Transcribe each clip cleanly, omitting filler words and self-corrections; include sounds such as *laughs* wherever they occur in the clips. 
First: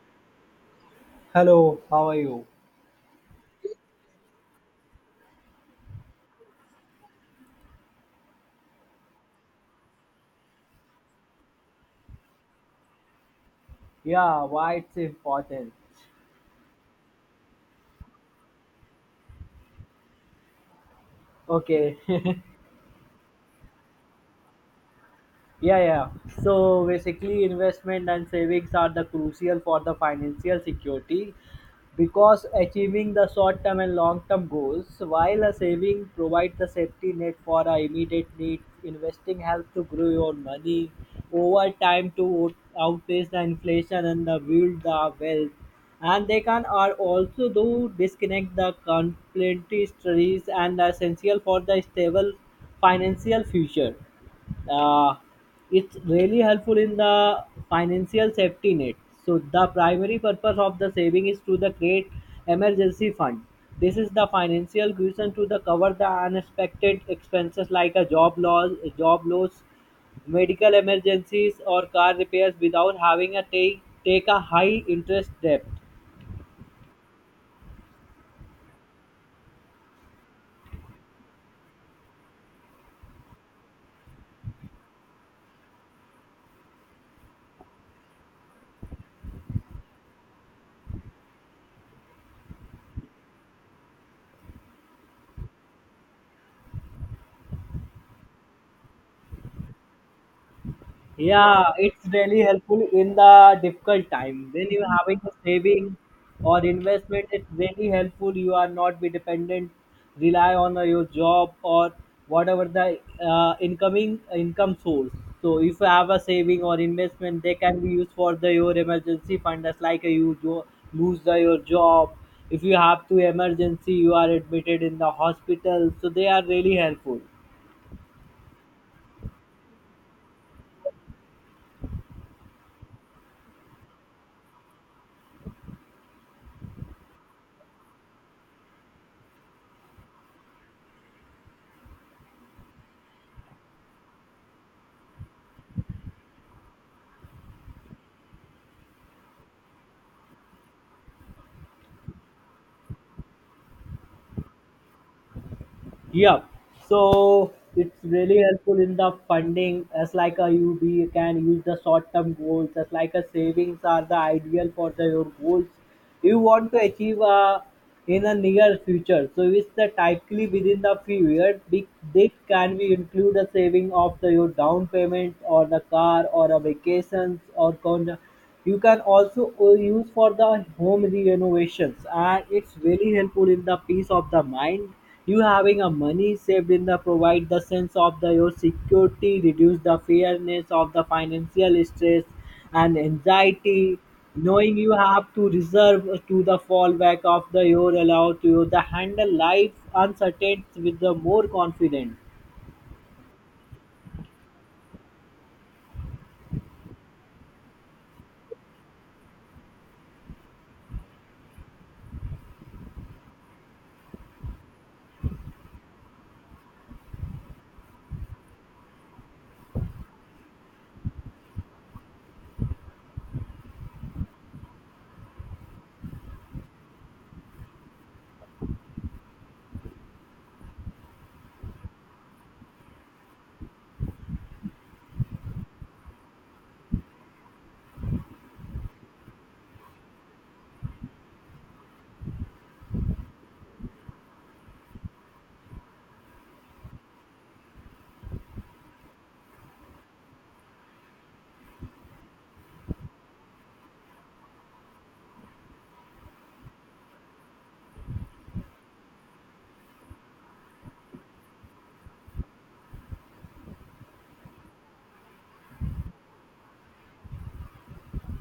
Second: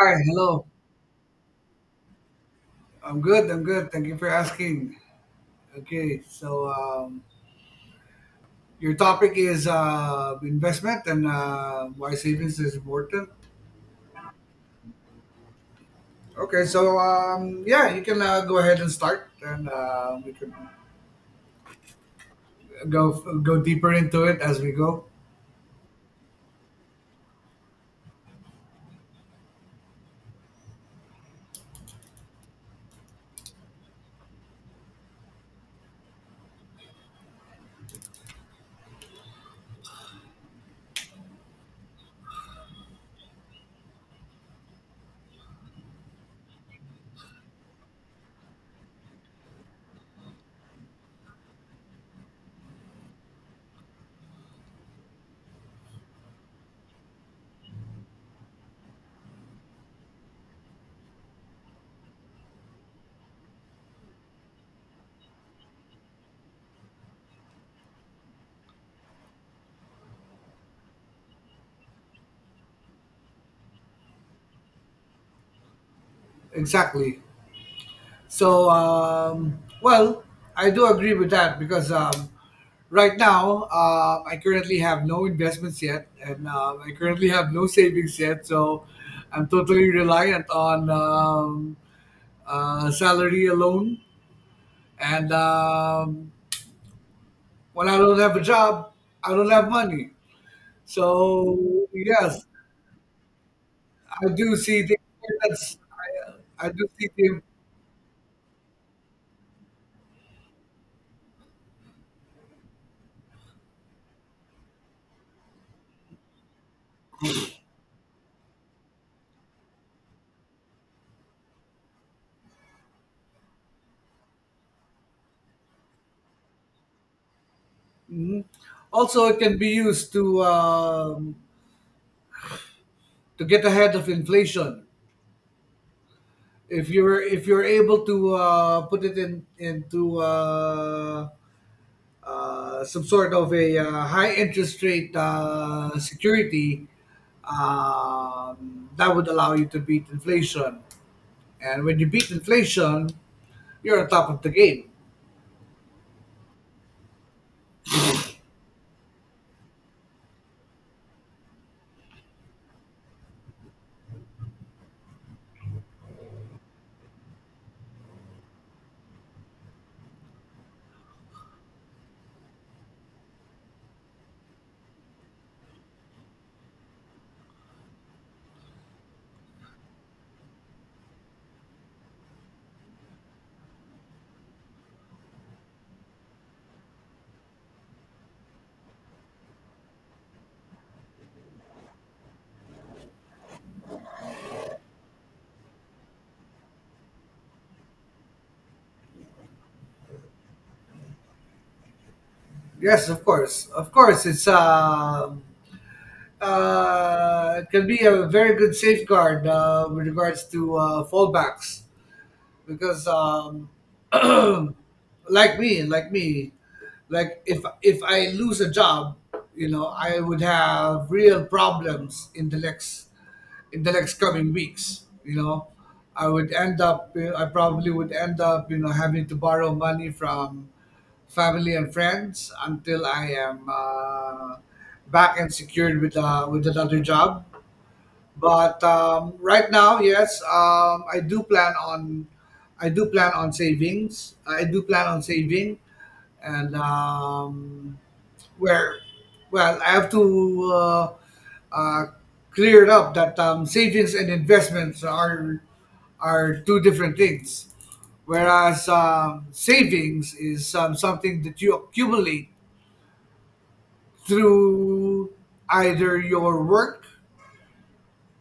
Hi, hello. Hello, how are you? I'm good. I'm good. Thank you for asking. Okay, so um, your topic is investment and why savings is important. Yeah, why it's important? Yeah, you can go ahead and start, and we can Okay, *laughs* go go deeper into it as we go. Yeah, yeah. So basically, investment and savings are the crucial for the financial security because achieving the short-term and long-term goals, while a saving provides the safety net for our immediate needs, investing helps to grow your money over time to outpace the inflation and the build the wealth. And they can are also do disconnect the complementary studies and are essential for the stable financial future uh, it's really helpful in the financial safety net. So the primary purpose of the saving is to the create emergency fund. This is the financial cushion to the cover the unexpected expenses like a job loss, job loss, medical emergencies, or car repairs without having a take a high interest debt. Exactly. So, um, well, I do agree with that because right now I currently have no investments yet, and I currently have no savings yet. So, I'm totally reliant on salary alone. And When I don't have a job, I don't have money. So, Yeah, it's really yes, helpful in the difficult I time. do When see you're the having a importance. saving or I do see investment, the it's really helpful. You are not be dependent, rely on your job or whatever the incoming income source. So if you have a saving or investment, they can be used for the your emergency fund. That's like you lose the, your job. If you have to emergency, you are admitted in the hospital. So they are really helpful. also it can be used to get ahead of inflation if you're able to put it in into some sort of a high interest rate security, that would allow you to beat inflation. And when you beat inflation, you're on top of the game. Yeah. So it's really helpful in the funding as like a UB can use the short term goals as like a savings are the ideal for the your goals you want to achieve in a near future. So it's the typically within the few years big this can be include a saving of the your down payment or the car or a vacations or you can also use for the home renovations, and it's really helpful in the peace of the mind. You having a money saved in the provide the sense of the your security, reduce the fearness of the financial stress and anxiety. Knowing you have to reserve to the fallback of the your allow to you the handle life uncertainties with the more confidence. Yes, of course, it can be a very good safeguard with regards to fallbacks because. Like me, like me, like if I lose a job, you know, I would have real problems in the next coming weeks. You know, I probably would end up, you know, having to borrow money from family and friends until I am back and secured with another job. But right now, yes, I do plan on savings. I do plan on saving, and where, well, I have to uh, clear it up that savings and investments are two different things. Whereas savings is something that you accumulate through either your work,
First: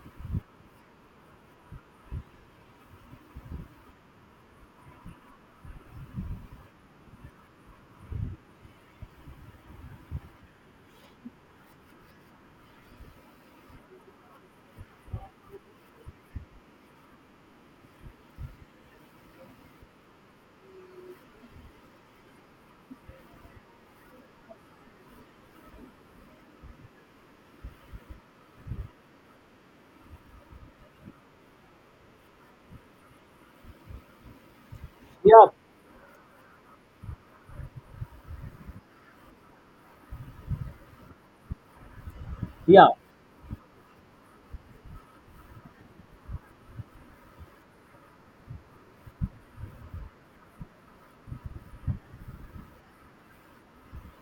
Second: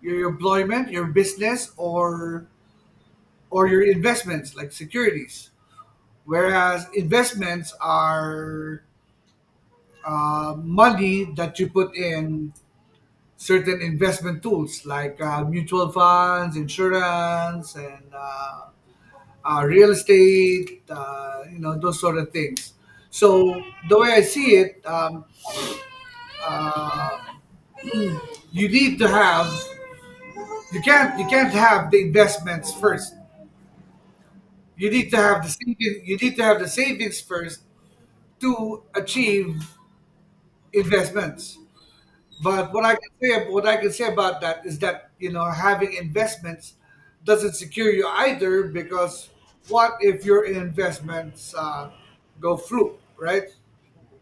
your employment, your business, or your investments like securities. Whereas investments are money that you put in certain investment tools like mutual funds, insurance, and real estate, you know, those sort of things. So the way I see it, uh, you need to have you can't have the investments first. Yeah, You need to have the savings first to achieve investments. But yeah. What I can say about that is that you know having investments doesn't secure you either because what if your investments go fluke, right?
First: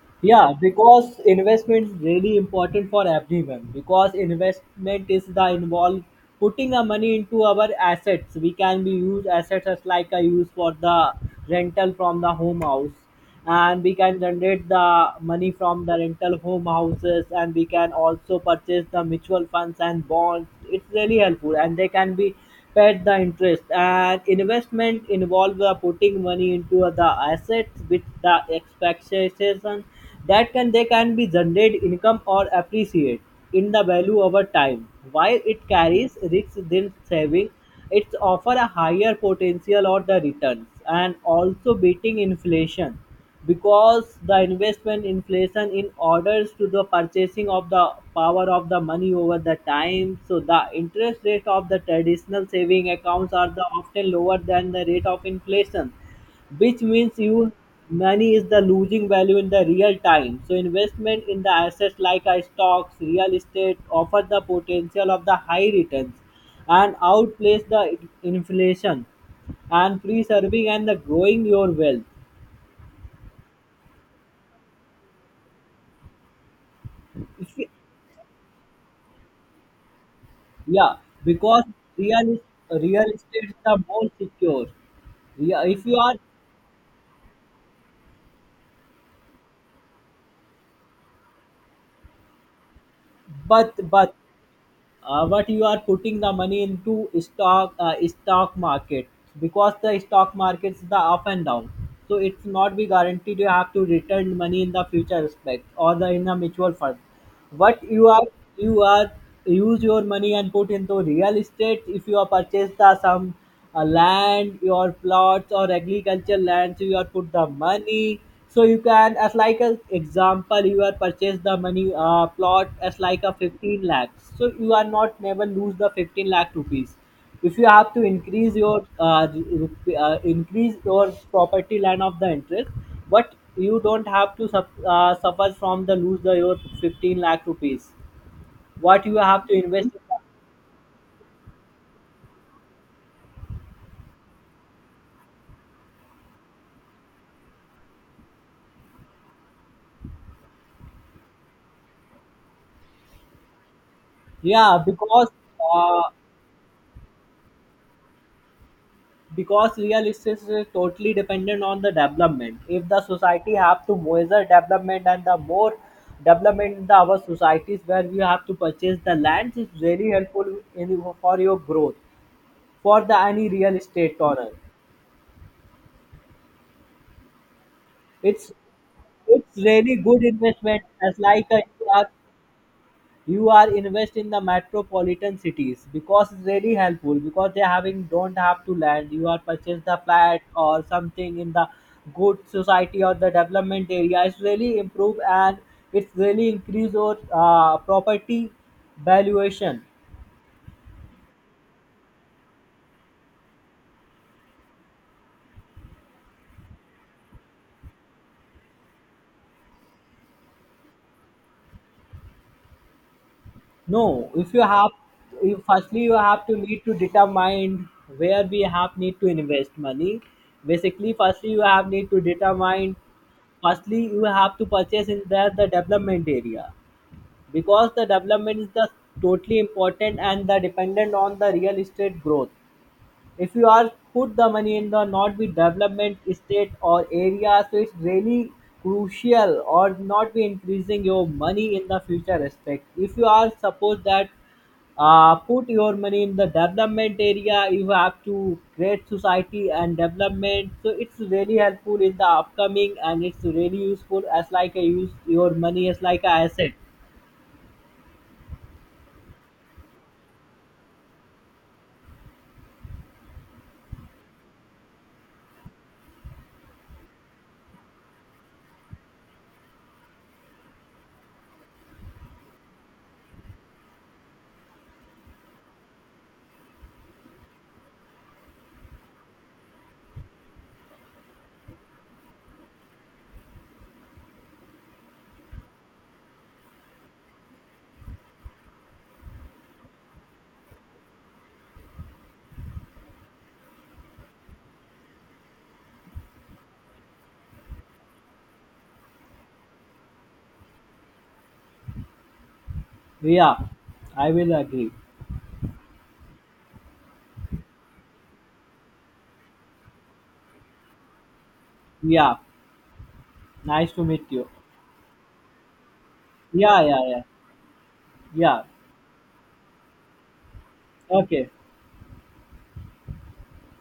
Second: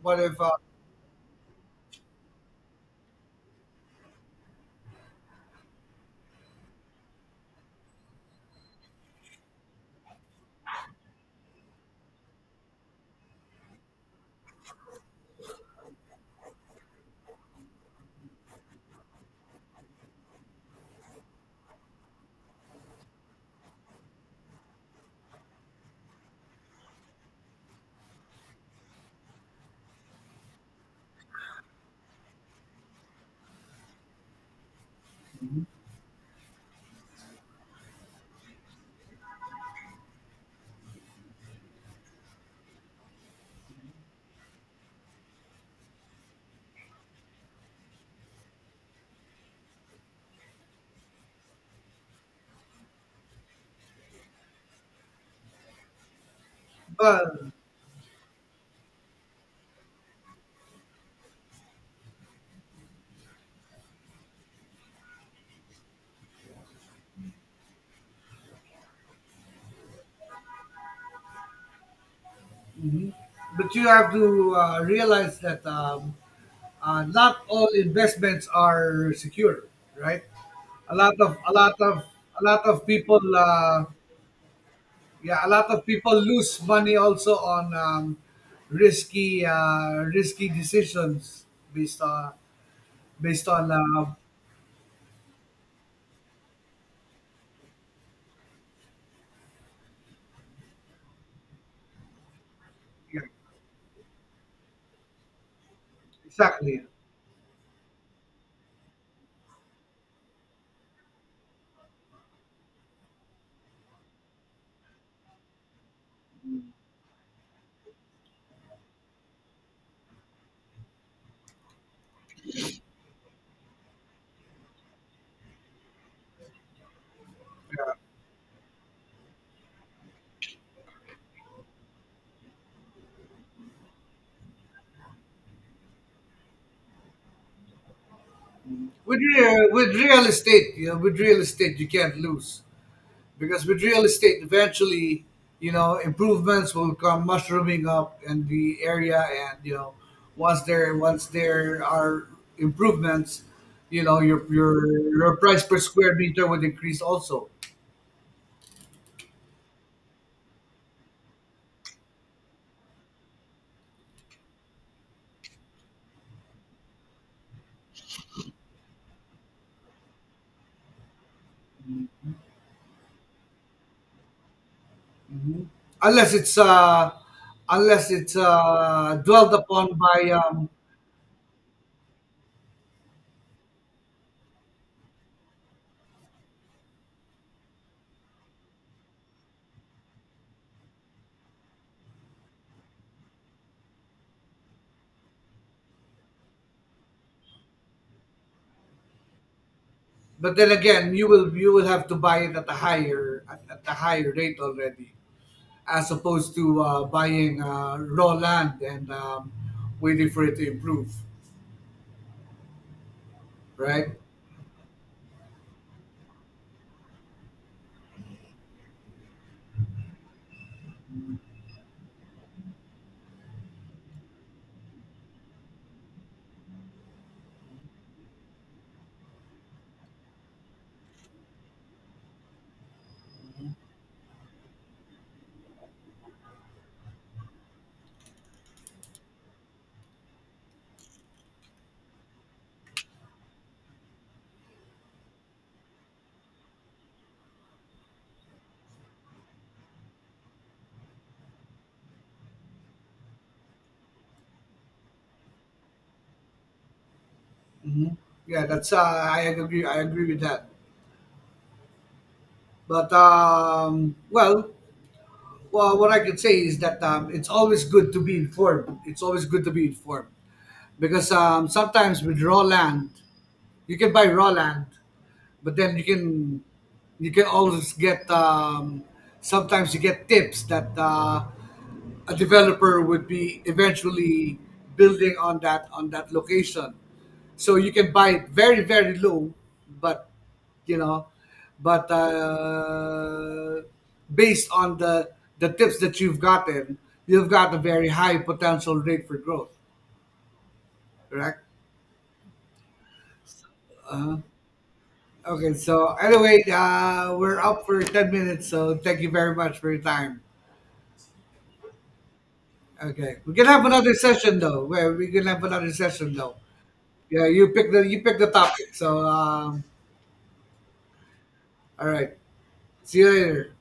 What if? Yeah, because investment is really important for everyone. Because investment is the involved putting our money into our assets. We can be use assets as like I use for the rental from the home house, and we can generate the money from the rental home houses, and we can also purchase the mutual funds and bonds. It's really helpful, and they can be paid the interest and investment involve the putting money into the assets with the expectation that can they can be generate income or appreciate in the value over time. While it carries risks than saving, it offer a higher potential or the returns and also beating inflation because the investment inflation in orders to the purchasing of the power of the money over the time. So the interest rate of the traditional saving accounts are the often lower than the rate of inflation, which means But you money is the losing value in the real time. So investment in the assets like stocks real estate offer the potential of the high returns and outplace the inflation and preserving and the growing your wealth. Mhm. But you have to realize that not all investments are secure, right? A Yeah, lot of a because lot of real a lot of real people. estate is the more secure. Yeah, a Yeah, lot of if you are people lose money also on risky decisions based on based on but but but you are putting the money into stock market, because the stock markets the up and down, so it's not be yeah, guaranteed you have to return money in the future respect or the in a mutual exactly. fund. But you are, you are use your money and put into real estate. If you are purchased the some land, your plots or agriculture lands, you are put the money, so you can, as like an example, you are purchase the money plot as like a 15 lakhs. So you are not never lose the 15 lakh rupees. If you have to increase your increase your property land of the interest, but you don't have to suffer from the lose the your 15 lakh rupees. What you have to invest? With real estate, you know, with real estate you can't lose because with real estate eventually, you know, improvements will come mushrooming up in the area, and you know once there are improvements, you know, your Yeah, your because your price per uh, square meter would increase also because real estate is totally dependent on the development. If the society have to measure development and the more development in the our societies where we have to purchase the lands is very helpful in for your growth for the any real estate owner. unless it's unless it's It's dwelled it's really upon good by. Investment as like a, you are, you are invest in the metropolitan cities, because it's really helpful because they having don't have to land, you are purchase the flat or something in the good society or the development area. It's really improve and it's really increase your property valuation. But then again, you will have to buy it at a higher at the higher rate already, as opposed to buying raw land and waiting for it to improve, No, right? if you have, you firstly you have to need to determine where we have need to invest money. Basically, firstly you have need to determine, firstly you have to purchase in there the development area, because the development is the totally important and the dependent on the real estate growth. If you are put the money in the not be development state or area, so it's really crucial or not be increasing your money in the future respect. If you are suppose that put your money in the development area, you have to create society and development, so it's really helpful in the upcoming, and it's really useful as like a use your money as like a asset. Hmm. Yeah, that's I agree. I agree with that. But well, what I can say is that it's always good to be informed. It's always good to be informed because sometimes with raw land, you can buy raw land, but then you can always get sometimes you get tips that a developer would be eventually building on that location. So you can buy it very very low, but you know, but based on the tips that you've gotten, you've got a very high potential rate for growth, correct? Yeah, I will agree. Okay, so anyway, we're up for 10 minutes, so thank you very much for your time. Yeah, Okay, we can have nice to another meet you. session though. Where we can have another session though. Yeah, yeah, yeah, Yeah, you pick the yeah. topic. So Okay, all right, see you later.